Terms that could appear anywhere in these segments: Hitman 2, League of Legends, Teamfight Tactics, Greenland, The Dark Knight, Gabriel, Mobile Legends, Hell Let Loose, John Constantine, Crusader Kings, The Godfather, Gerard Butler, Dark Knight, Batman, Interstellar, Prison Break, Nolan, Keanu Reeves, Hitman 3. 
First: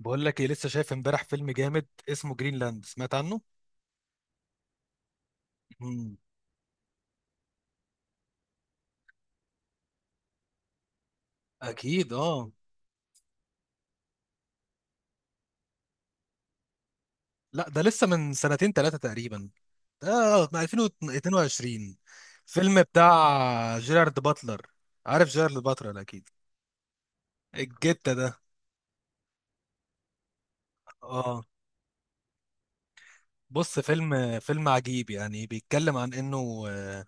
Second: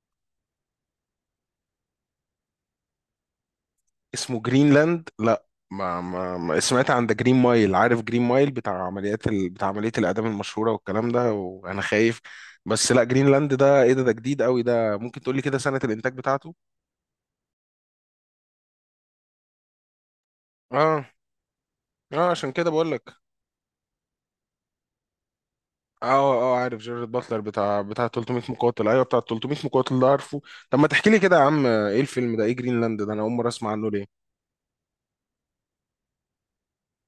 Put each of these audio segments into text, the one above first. بقول لك ايه، لسه شايف امبارح فيلم جامد اسمه جرينلاند؟ سمعت عنه؟ اسمه جرينلاند، لا، ما مم. ما ما سمعت عن ده. جرين مايل، عارف جرين مايل، بتاع عملية الإعدام المشهورة والكلام ده، وأنا اكيد، خايف. اه. بس لا، جرينلاند ده إيه؟ ده جديد قوي، ده ممكن تقولي كده سنة الإنتاج بتاعته؟ لا، ده لسه من سنتين ثلاثه تقريبا. ده من اه، 2022. اه، عشان كده فيلم بقول لك. بتاع جيرارد باتلر. عارف جيرارد باتلر اكيد. اه، اه، عارف جيرارد باتلر بتاع الجتة ده. 300 مقاتل، ايوه بتاع 300 مقاتل ده، عارفه. طب ما تحكي لي كده يا اه، عم، ايه الفيلم ده، ايه جرينلاند ده، انا اول مره اسمع بص. عنه، ليه؟ فيلم عجيب يعني، بيتكلم عن انه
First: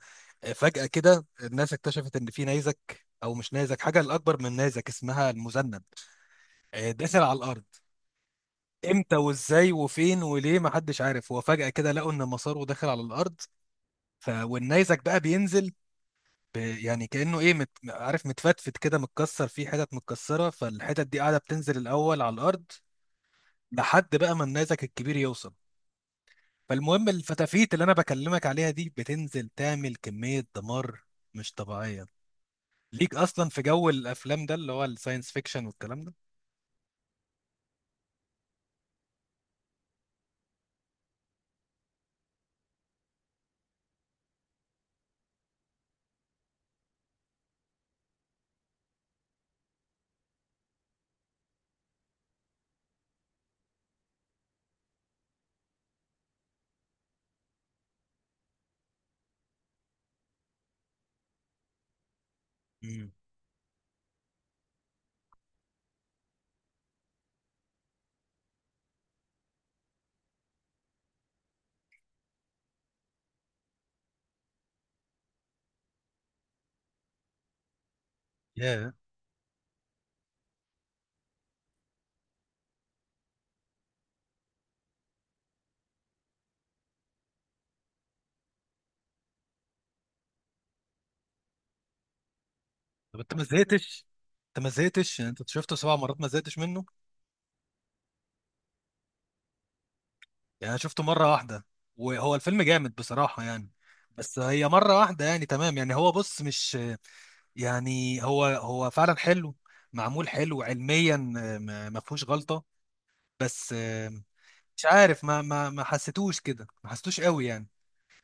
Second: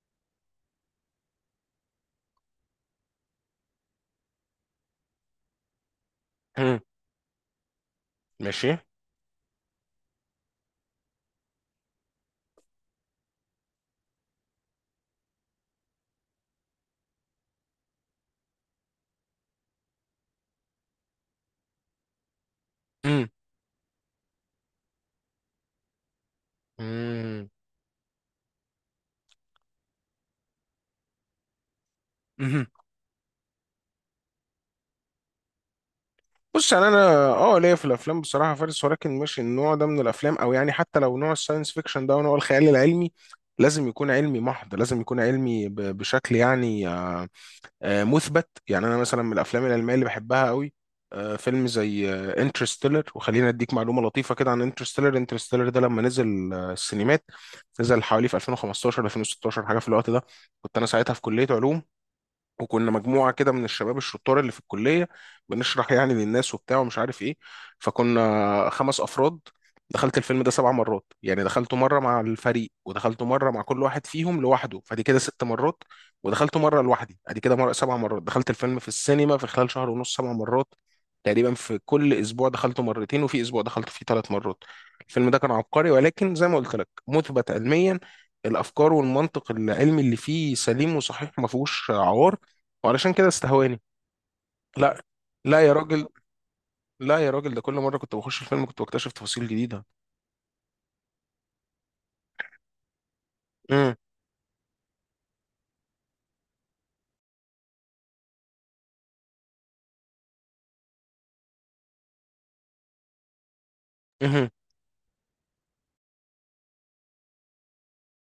فجأة كده الناس اكتشفت ان في نيزك، او مش نيزك، حاجة الاكبر من نيزك اسمها المذنب، مم. داخل على الارض. ماشي. امتى وازاي وفين وليه محدش عارف. هو فجأة كده لقوا ان مساره داخل على الارض. والنيزك بقى بينزل. يعني كأنه ايه، عارف، متفتفت كده، متكسر، فيه حتت متكسرة. فالحتت دي قاعدة بتنزل الاول على الارض، مم. لحد بقى ما النيزك الكبير يوصل. فالمهم الفتافيت اللي انا بكلمك عليها دي بتنزل تعمل كمية دمار مش طبيعية. مم. ليك اصلا في جو الافلام ده، اللي هو الساينس فيكشن والكلام ده. بص، يعني انا، اه ليا في الافلام بصراحه فارس، ولكن مش النوع ده من الافلام، او يعني حتى لو نوع الساينس فيكشن ده ونوع الخيال العلمي، لازم يكون علمي محض، لازم يكون علمي بشكل، يعني، مثبت. يعني انا مثلا من الافلام العلميه اللي بحبها قوي، فيلم زي انترستيلر، وخلينا اديك معلومه لطيفه كده عن انترستيلر. انترستيلر ده لما نزل السينمات، نزل حوالي في 2015 2016 حاجه في الوقت ده. كنت انا ساعتها في كليه علوم، وكنا امم. مجموعه كده من الشباب الشطار اللي في الكليه، بنشرح يعني للناس وبتاع ومش عارف ايه. فكنا 5 افراد. دخلت الفيلم ده 7 مرات، يعني دخلته مره مع الفريق، ودخلته مره مع كل واحد فيهم لوحده، فدي كده 6 مرات. ودخلته مره لوحدي، ادي كده مرة 7 مرات، دخلت الفيلم في ياه. السينما في خلال شهر ونص 7 مرات. تقريبا في كل اسبوع دخلته مرتين، وفي اسبوع دخلت فيه 3 مرات. الفيلم ده كان عبقري، ولكن زي ما قلت لك مثبت علميا. الافكار والمنطق العلمي اللي فيه سليم وصحيح، ما فيهوش عوار، وعلشان طب كده انت ما استهواني. زهقتش؟ لا. يعني انت لا يا شفته سبع راجل. مرات ما زهقتش منه؟ لا يا راجل، ده كل مرة كنت بخش الفيلم كنت بكتشف تفاصيل جديدة. يعني انا شفته مره واحده، وهو الفيلم جامد بصراحه يعني. امم. بس هي مره واحده يعني، تمام يعني. هو، بص، مش يعني، هو فعلا حلو، معمول حلو علميا، ما فيهوش غلطه. بس امم. مش عارف، ما حسيتوش كده، ما حسيتوش قوي يعني.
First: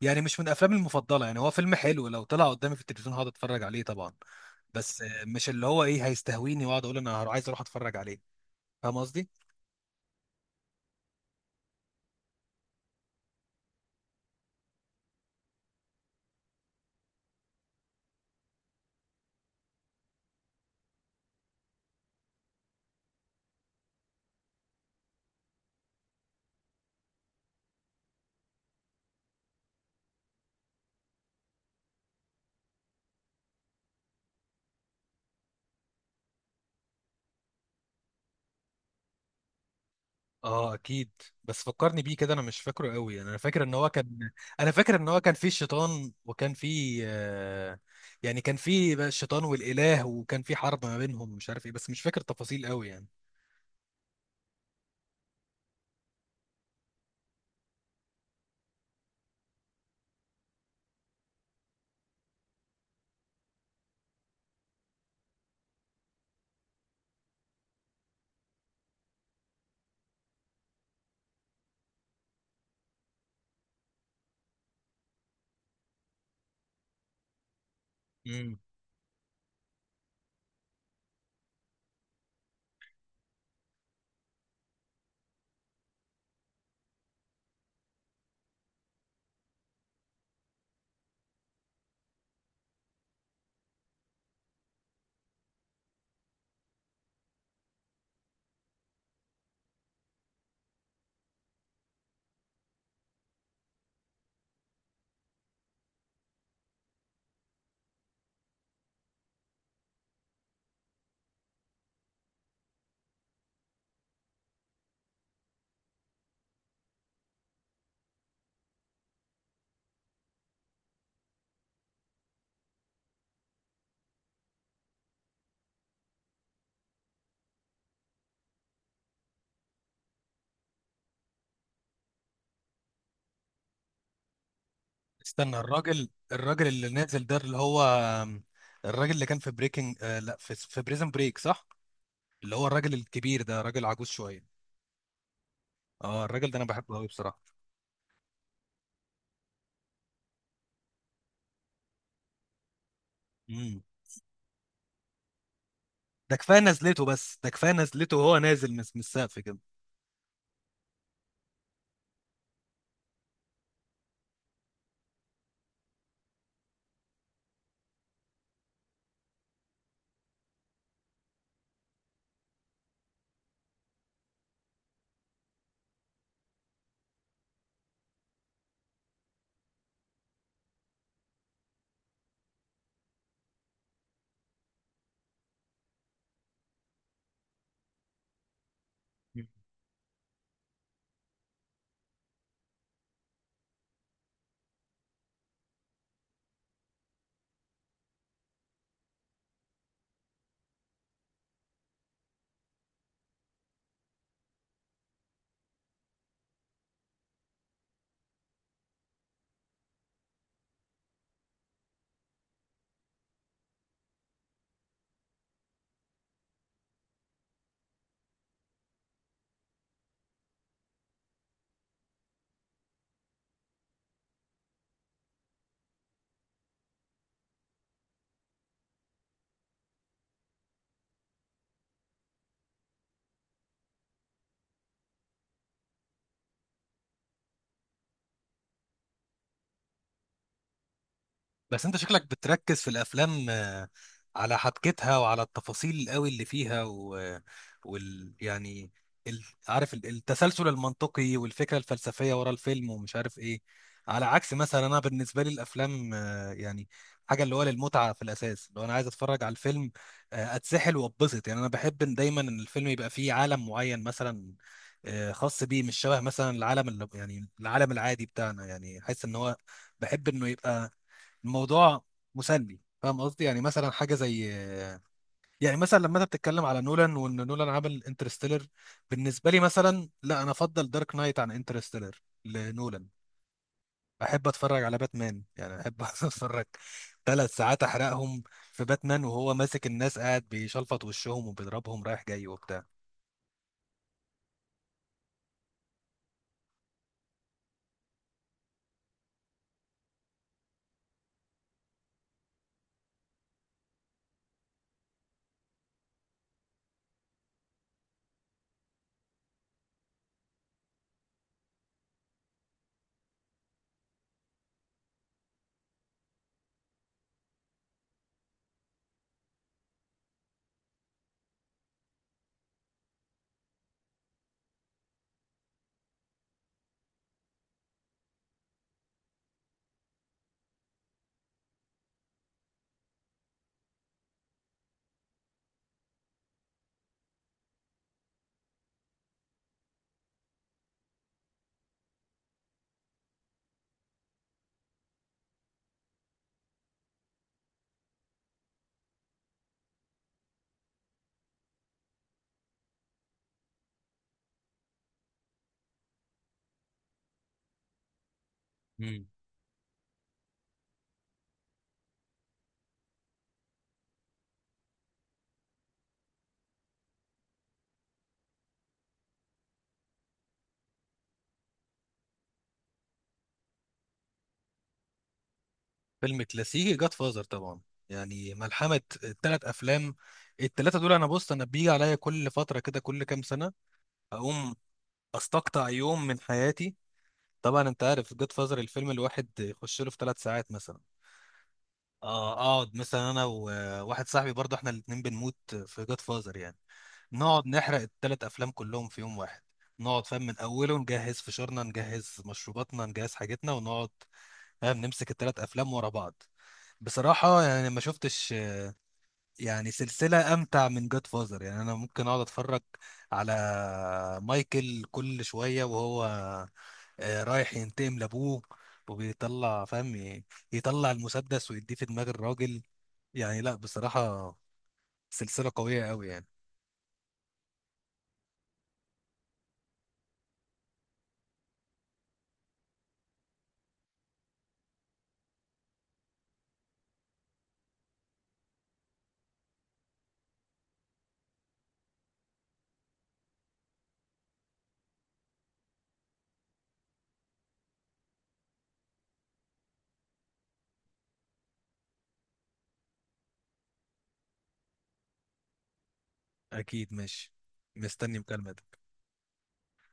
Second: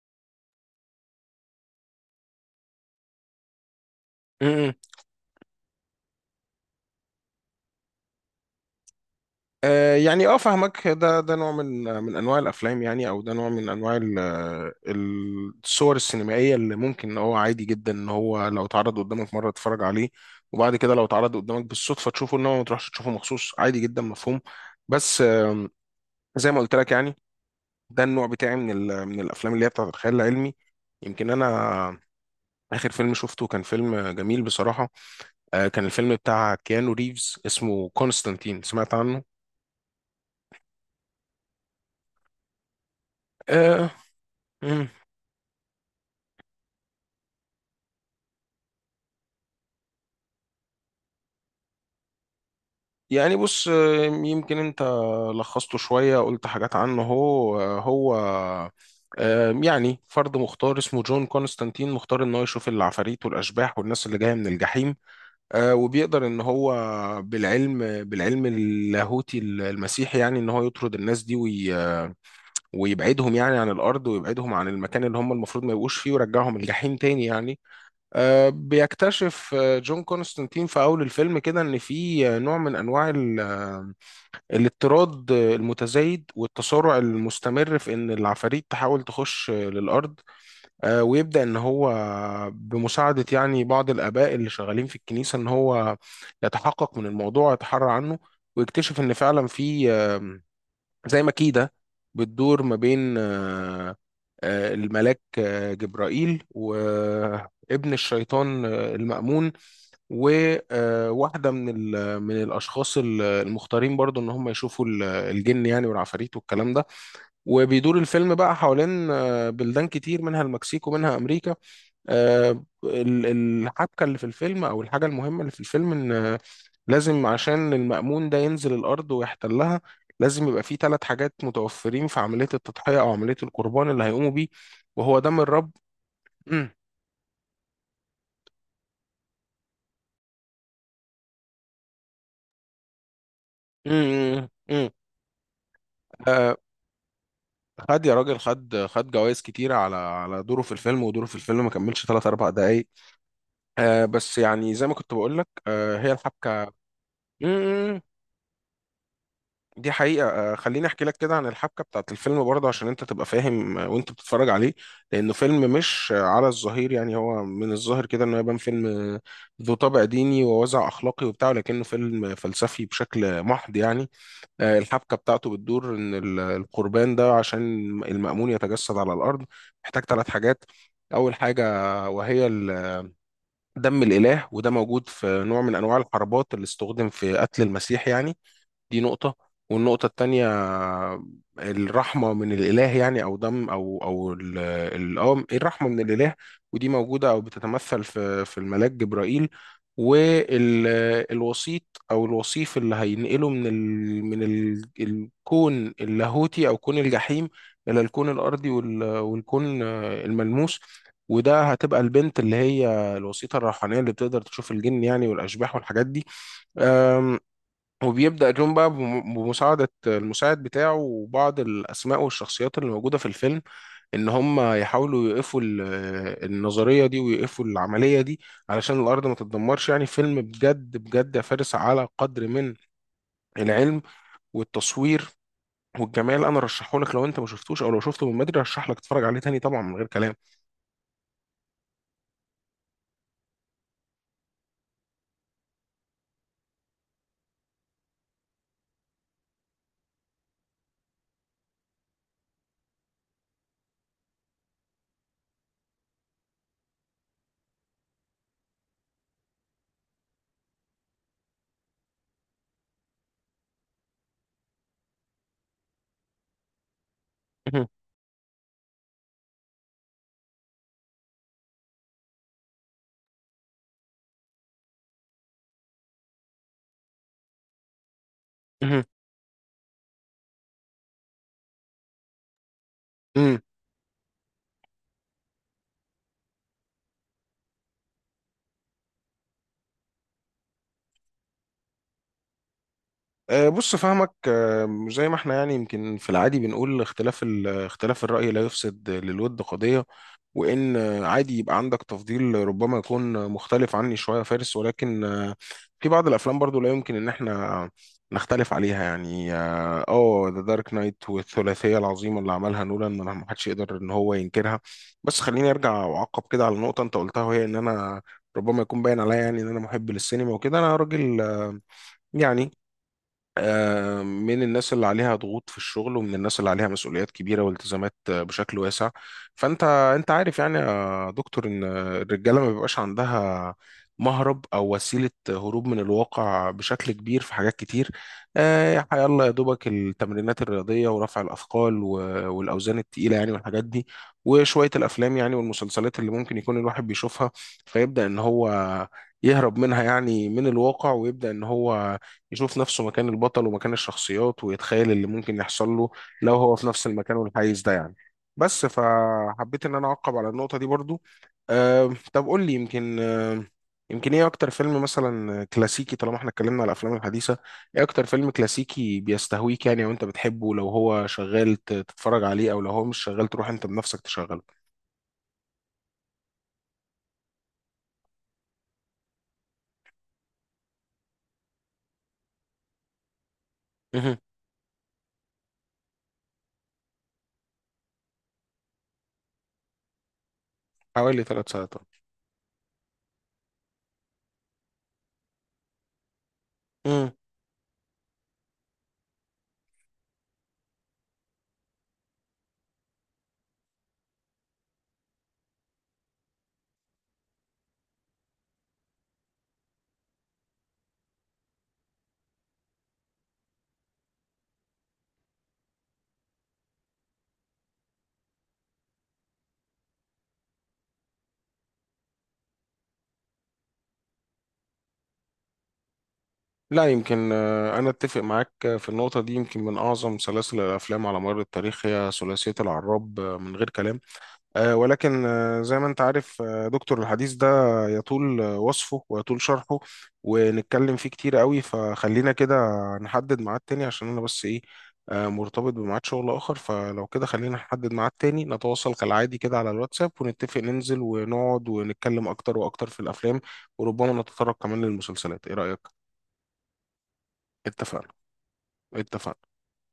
يعني مش من افلامي المفضله يعني، هو فيلم حلو لو طلع قدامي في التلفزيون هقعد اتفرج عليه طبعا. امم. بس مش اللي هو ايه هيستهويني واقعد اقول انا عايز اروح اتفرج عليه. فاهم قصدي؟ آه، يعني، اه، فاهمك. ده نوع من انواع الافلام يعني، او ده نوع من انواع الصور السينمائيه اللي ممكن ان هو عادي جدا ان هو لو اتعرض قدامك مره تتفرج عليه، وبعد كده لو اتعرض قدامك بالصدفه تشوفه، انما ما تروحش تشوفه مخصوص، عادي جدا، مفهوم. بس، زي ما قلت لك يعني، ده النوع بتاعي من الافلام اللي هي بتاعت الخيال العلمي. يمكن انا آخر فيلم شفته كان فيلم جميل بصراحة. كان الفيلم بتاع كيانو ريفز اسمه كونستانتين، سمعت عنه؟ اه اكيد. بس فكرني بيه كده، انا مش فاكره قوي يعني. آه. انا مم. فاكر ان هو كان فيه شيطان، وكان فيه، يعني كان فيه بقى الشيطان والاله، وكان فيه حرب ما بينهم ومش عارف ايه، بس مش فاكر تفاصيل قوي يعني. يعني بص، يمكن أنت لخصته شوية، قلت حاجات عنه. هو هو يعني فرد مختار اسمه جون كونستانتين، مختار ان هو يشوف العفاريت والاشباح والناس اللي جايه من الجحيم. وبيقدر ان هو بالعلم، بالعلم اللاهوتي المسيحي يعني، ان هو يطرد الناس دي ويبعدهم يعني عن الأرض، ويبعدهم عن المكان اللي هم المفروض ما يبقوش فيه، ويرجعهم الجحيم تاني يعني. امم. بيكتشف جون كونستانتين في أول الفيلم كده إن في نوع من أنواع الاضطراد المتزايد والتسارع المستمر في إن العفاريت تحاول تخش للأرض. ويبدأ إن هو بمساعدة يعني بعض الآباء اللي شغالين في الكنيسة، إن هو يتحقق من الموضوع ويتحرى عنه، ويكتشف إن فعلا في زي ما كيدة بتدور ما بين الملاك جبرائيل وابن الشيطان المأمون، وواحدة من الأشخاص المختارين برضو إن هم يشوفوا الجن يعني، والعفاريت، والكلام ده. وبيدور الفيلم بقى حوالين بلدان كتير، منها المكسيك ومنها أمريكا. آه، ال- الحبكة اللي في الفيلم، أو الحاجة المهمة اللي في الفيلم، إن لازم عشان المأمون ده ينزل الأرض ويحتلها، لازم يبقى فيه 3 حاجات متوفرين في عملية التضحية أو عملية القربان اللي هيقوموا بيه، وهو دم استنى، الرب. الراجل مم. اللي نازل ده، اللي هو الراجل اللي كان في بريكنج، لا، في بريزن بريك، صح؟ اللي هو الراجل الكبير ده، راجل عجوز شويه. مم. مم. اه الراجل آه، ده انا بحبه قوي بصراحه. خد يا راجل، خد خد جوائز كتيرة على دوره في الفيلم، ودوره في الفيلم ما كملش 3 4 دقايق. امم. بس يعني زي ما كنت بقول لك، هي ده كفايه نزلته بس ده كفايه الحبكة نزلته، وهو نازل من السقف كده. دي حقيقة، خليني أحكي لك كده عن الحبكة بتاعت الفيلم برضه عشان أنت تبقى فاهم وأنت بتتفرج عليه. لأنه فيلم مش على الظهير يعني، هو من الظاهر كده إنه يبان فيلم ذو طابع ديني ووازع أخلاقي وبتاع، لكنه فيلم فلسفي بشكل محض يعني. الحبكة بتاعته بتدور إن القربان ده عشان المأمون يتجسد على الأرض محتاج 3 حاجات. أول حاجة، وهي دم الإله، وده موجود في نوع من أنواع الحربات اللي استخدم في قتل المسيح يعني. دي نقطة. والنقطة التانية، الرحمة من الإله، يعني أو دم، أو إيه، الرحمة من الإله. ودي موجودة أو بتتمثل في الملاك جبرائيل. والوسيط أو الوصيف اللي هينقله من الكون اللاهوتي أو كون الجحيم إلى الكون الأرضي والكون الملموس. وده هتبقى البنت اللي هي الوسيطة الروحانية اللي بتقدر تشوف الجن يعني، والأشباح، والحاجات دي. وبيبدأ جون بقى بمساعدة المساعد بتاعه، وبعض الأسماء والشخصيات اللي موجودة في الفيلم، إن هم يحاولوا يوقفوا النظرية دي، ويوقفوا العملية دي علشان الأرض ما تتدمرش يعني. فيلم بجد بجد يا فارس، على قدر من العلم والتصوير والجمال، أنا رشحه لك، لو أنت ما شفتوش، أو لو شفته من بدري، رشح لك تتفرج عليه تاني طبعا، من غير كلام. بس انت شكلك بتركز في الافلام، على حبكتها وعلى التفاصيل قوي اللي فيها. يعني عارف، التسلسل المنطقي والفكره الفلسفيه ورا الفيلم ومش عارف ايه. على عكس مثلا، انا بالنسبه لي الافلام، يعني، حاجه اللي هو للمتعه في الاساس. لو انا عايز اتفرج على الفيلم، اتسحل واتبسط يعني. انا بحب إن دايما ان الفيلم يبقى فيه عالم معين مثلا، خاص بيه، مش شبه مثلا العالم اللي، يعني، العالم العادي بتاعنا. يعني حاسس ان هو، بحب انه يبقى الموضوع مسلي. فاهم قصدي؟ يعني مثلا حاجه زي، يعني مثلا لما انت بتتكلم على نولان وان نولان عمل انترستيلر. بالنسبه لي مثلا، لا، انا افضل دارك نايت عن انترستيلر لنولان. امم. احب اتفرج على باتمان يعني، احب اتفرج 3 ساعات، احرقهم في باتمان وهو ماسك الناس قاعد بيشلفط وشهم وبيضربهم رايح جاي وبتاع. بص فهمك، زي ما احنا يعني يمكن في العادي بنقول اختلاف اختلاف الرأي لا يفسد للود قضية. وان عادي يبقى عندك تفضيل ربما يكون مختلف عني شويه يا فارس، ولكن في بعض الافلام برضو لا يمكن ان احنا نختلف عليها يعني، اه، ذا دارك نايت والثلاثيه العظيمه اللي عملها نولان، ما حدش يقدر ان هو ينكرها. بس خليني ارجع واعقب كده على نقطه انت قلتها، وهي ان انا ربما يكون باين عليا يعني ان انا محب للسينما وكده، انا راجل، يعني، من الناس اللي عليها ضغوط في الشغل، ومن الناس اللي عليها مسؤوليات كبيرة والتزامات بشكل واسع. فأنت أنت عارف يعني يا دكتور إن الرجالة ما بيبقاش عندها مهرب أو وسيلة هروب من الواقع بشكل كبير في حاجات كتير. يلا يا دوبك التمرينات الرياضية، ورفع الأثقال، والأوزان التقيلة يعني، والحاجات دي، وشوية الأفلام يعني، والمسلسلات اللي ممكن يكون الواحد بيشوفها، فيبدأ إن هو يهرب منها يعني من الواقع، ويبدأ إن هو يشوف نفسه مكان البطل ومكان الشخصيات، ويتخيل اللي ممكن يحصل له لو هو في نفس المكان والحيز ده يعني. بس مم. فحبيت ان انا اعقب على النقطة دي برضو. طب قول لي، يمكن ايه اكتر فيلم مثلا كلاسيكي، طالما احنا اتكلمنا على الافلام الحديثة، ايه اكتر فيلم كلاسيكي بيستهويك يعني، او انت بتحبه لو هو شغال تتفرج عليه، او لو هو مش شغال تروح انت بنفسك تشغله؟ فيلم كلاسيكي، جاد فازر طبعا، يعني ملحمة التلات أفلام. التلاتة دول أنا، بص، أنا بيجي عليا كل فترة كده، كل كام سنة مهم. أقوم استقطع يوم من حياتي. طبعا انت عارف جود فازر الفيلم الواحد يخش له في 3 ساعات مثلا. حوالي 3 ساعات. اه اقعد مثلا انا وواحد صاحبي، برضه احنا الاتنين بنموت في جود فازر يعني. نقعد نحرق الثلاث افلام كلهم في يوم واحد. نقعد، فاهم، من اوله، نجهز فشارنا، نجهز مشروباتنا، نجهز حاجتنا، ونقعد، فاهم، نمسك الثلاث افلام ورا بعض. بصراحة يعني ما شفتش يعني سلسلة أمتع من جاد فازر يعني. أنا ممكن أقعد أتفرج على مايكل كل شوية وهو، رايح ينتقم لابوه، وبيطلع، فاهم، يطلع المسدس ويديه في دماغ الراجل. يعني لا بصراحة، سلسلة قوية قوي يعني. لا يمكن، أنا أتفق معاك في النقطة دي، يمكن من أعظم سلاسل الأفلام على مر التاريخ هي ثلاثية العراب، من غير كلام. ولكن زي ما أنت عارف دكتور، الحديث ده يطول وصفه، ويطول شرحه، ونتكلم فيه كتير قوي، فخلينا كده نحدد ميعاد تاني عشان أنا بس إيه، مرتبط بميعاد شغل آخر. فلو كده خلينا نحدد ميعاد تاني، نتواصل كالعادي كده على الواتساب، ونتفق ننزل ونقعد ونتكلم أكتر وأكتر في الأفلام، وربما نتطرق كمان للمسلسلات، إيه رأيك؟ اكيد ماشي. اتفقنا. مستني مكالمة. اتفقنا.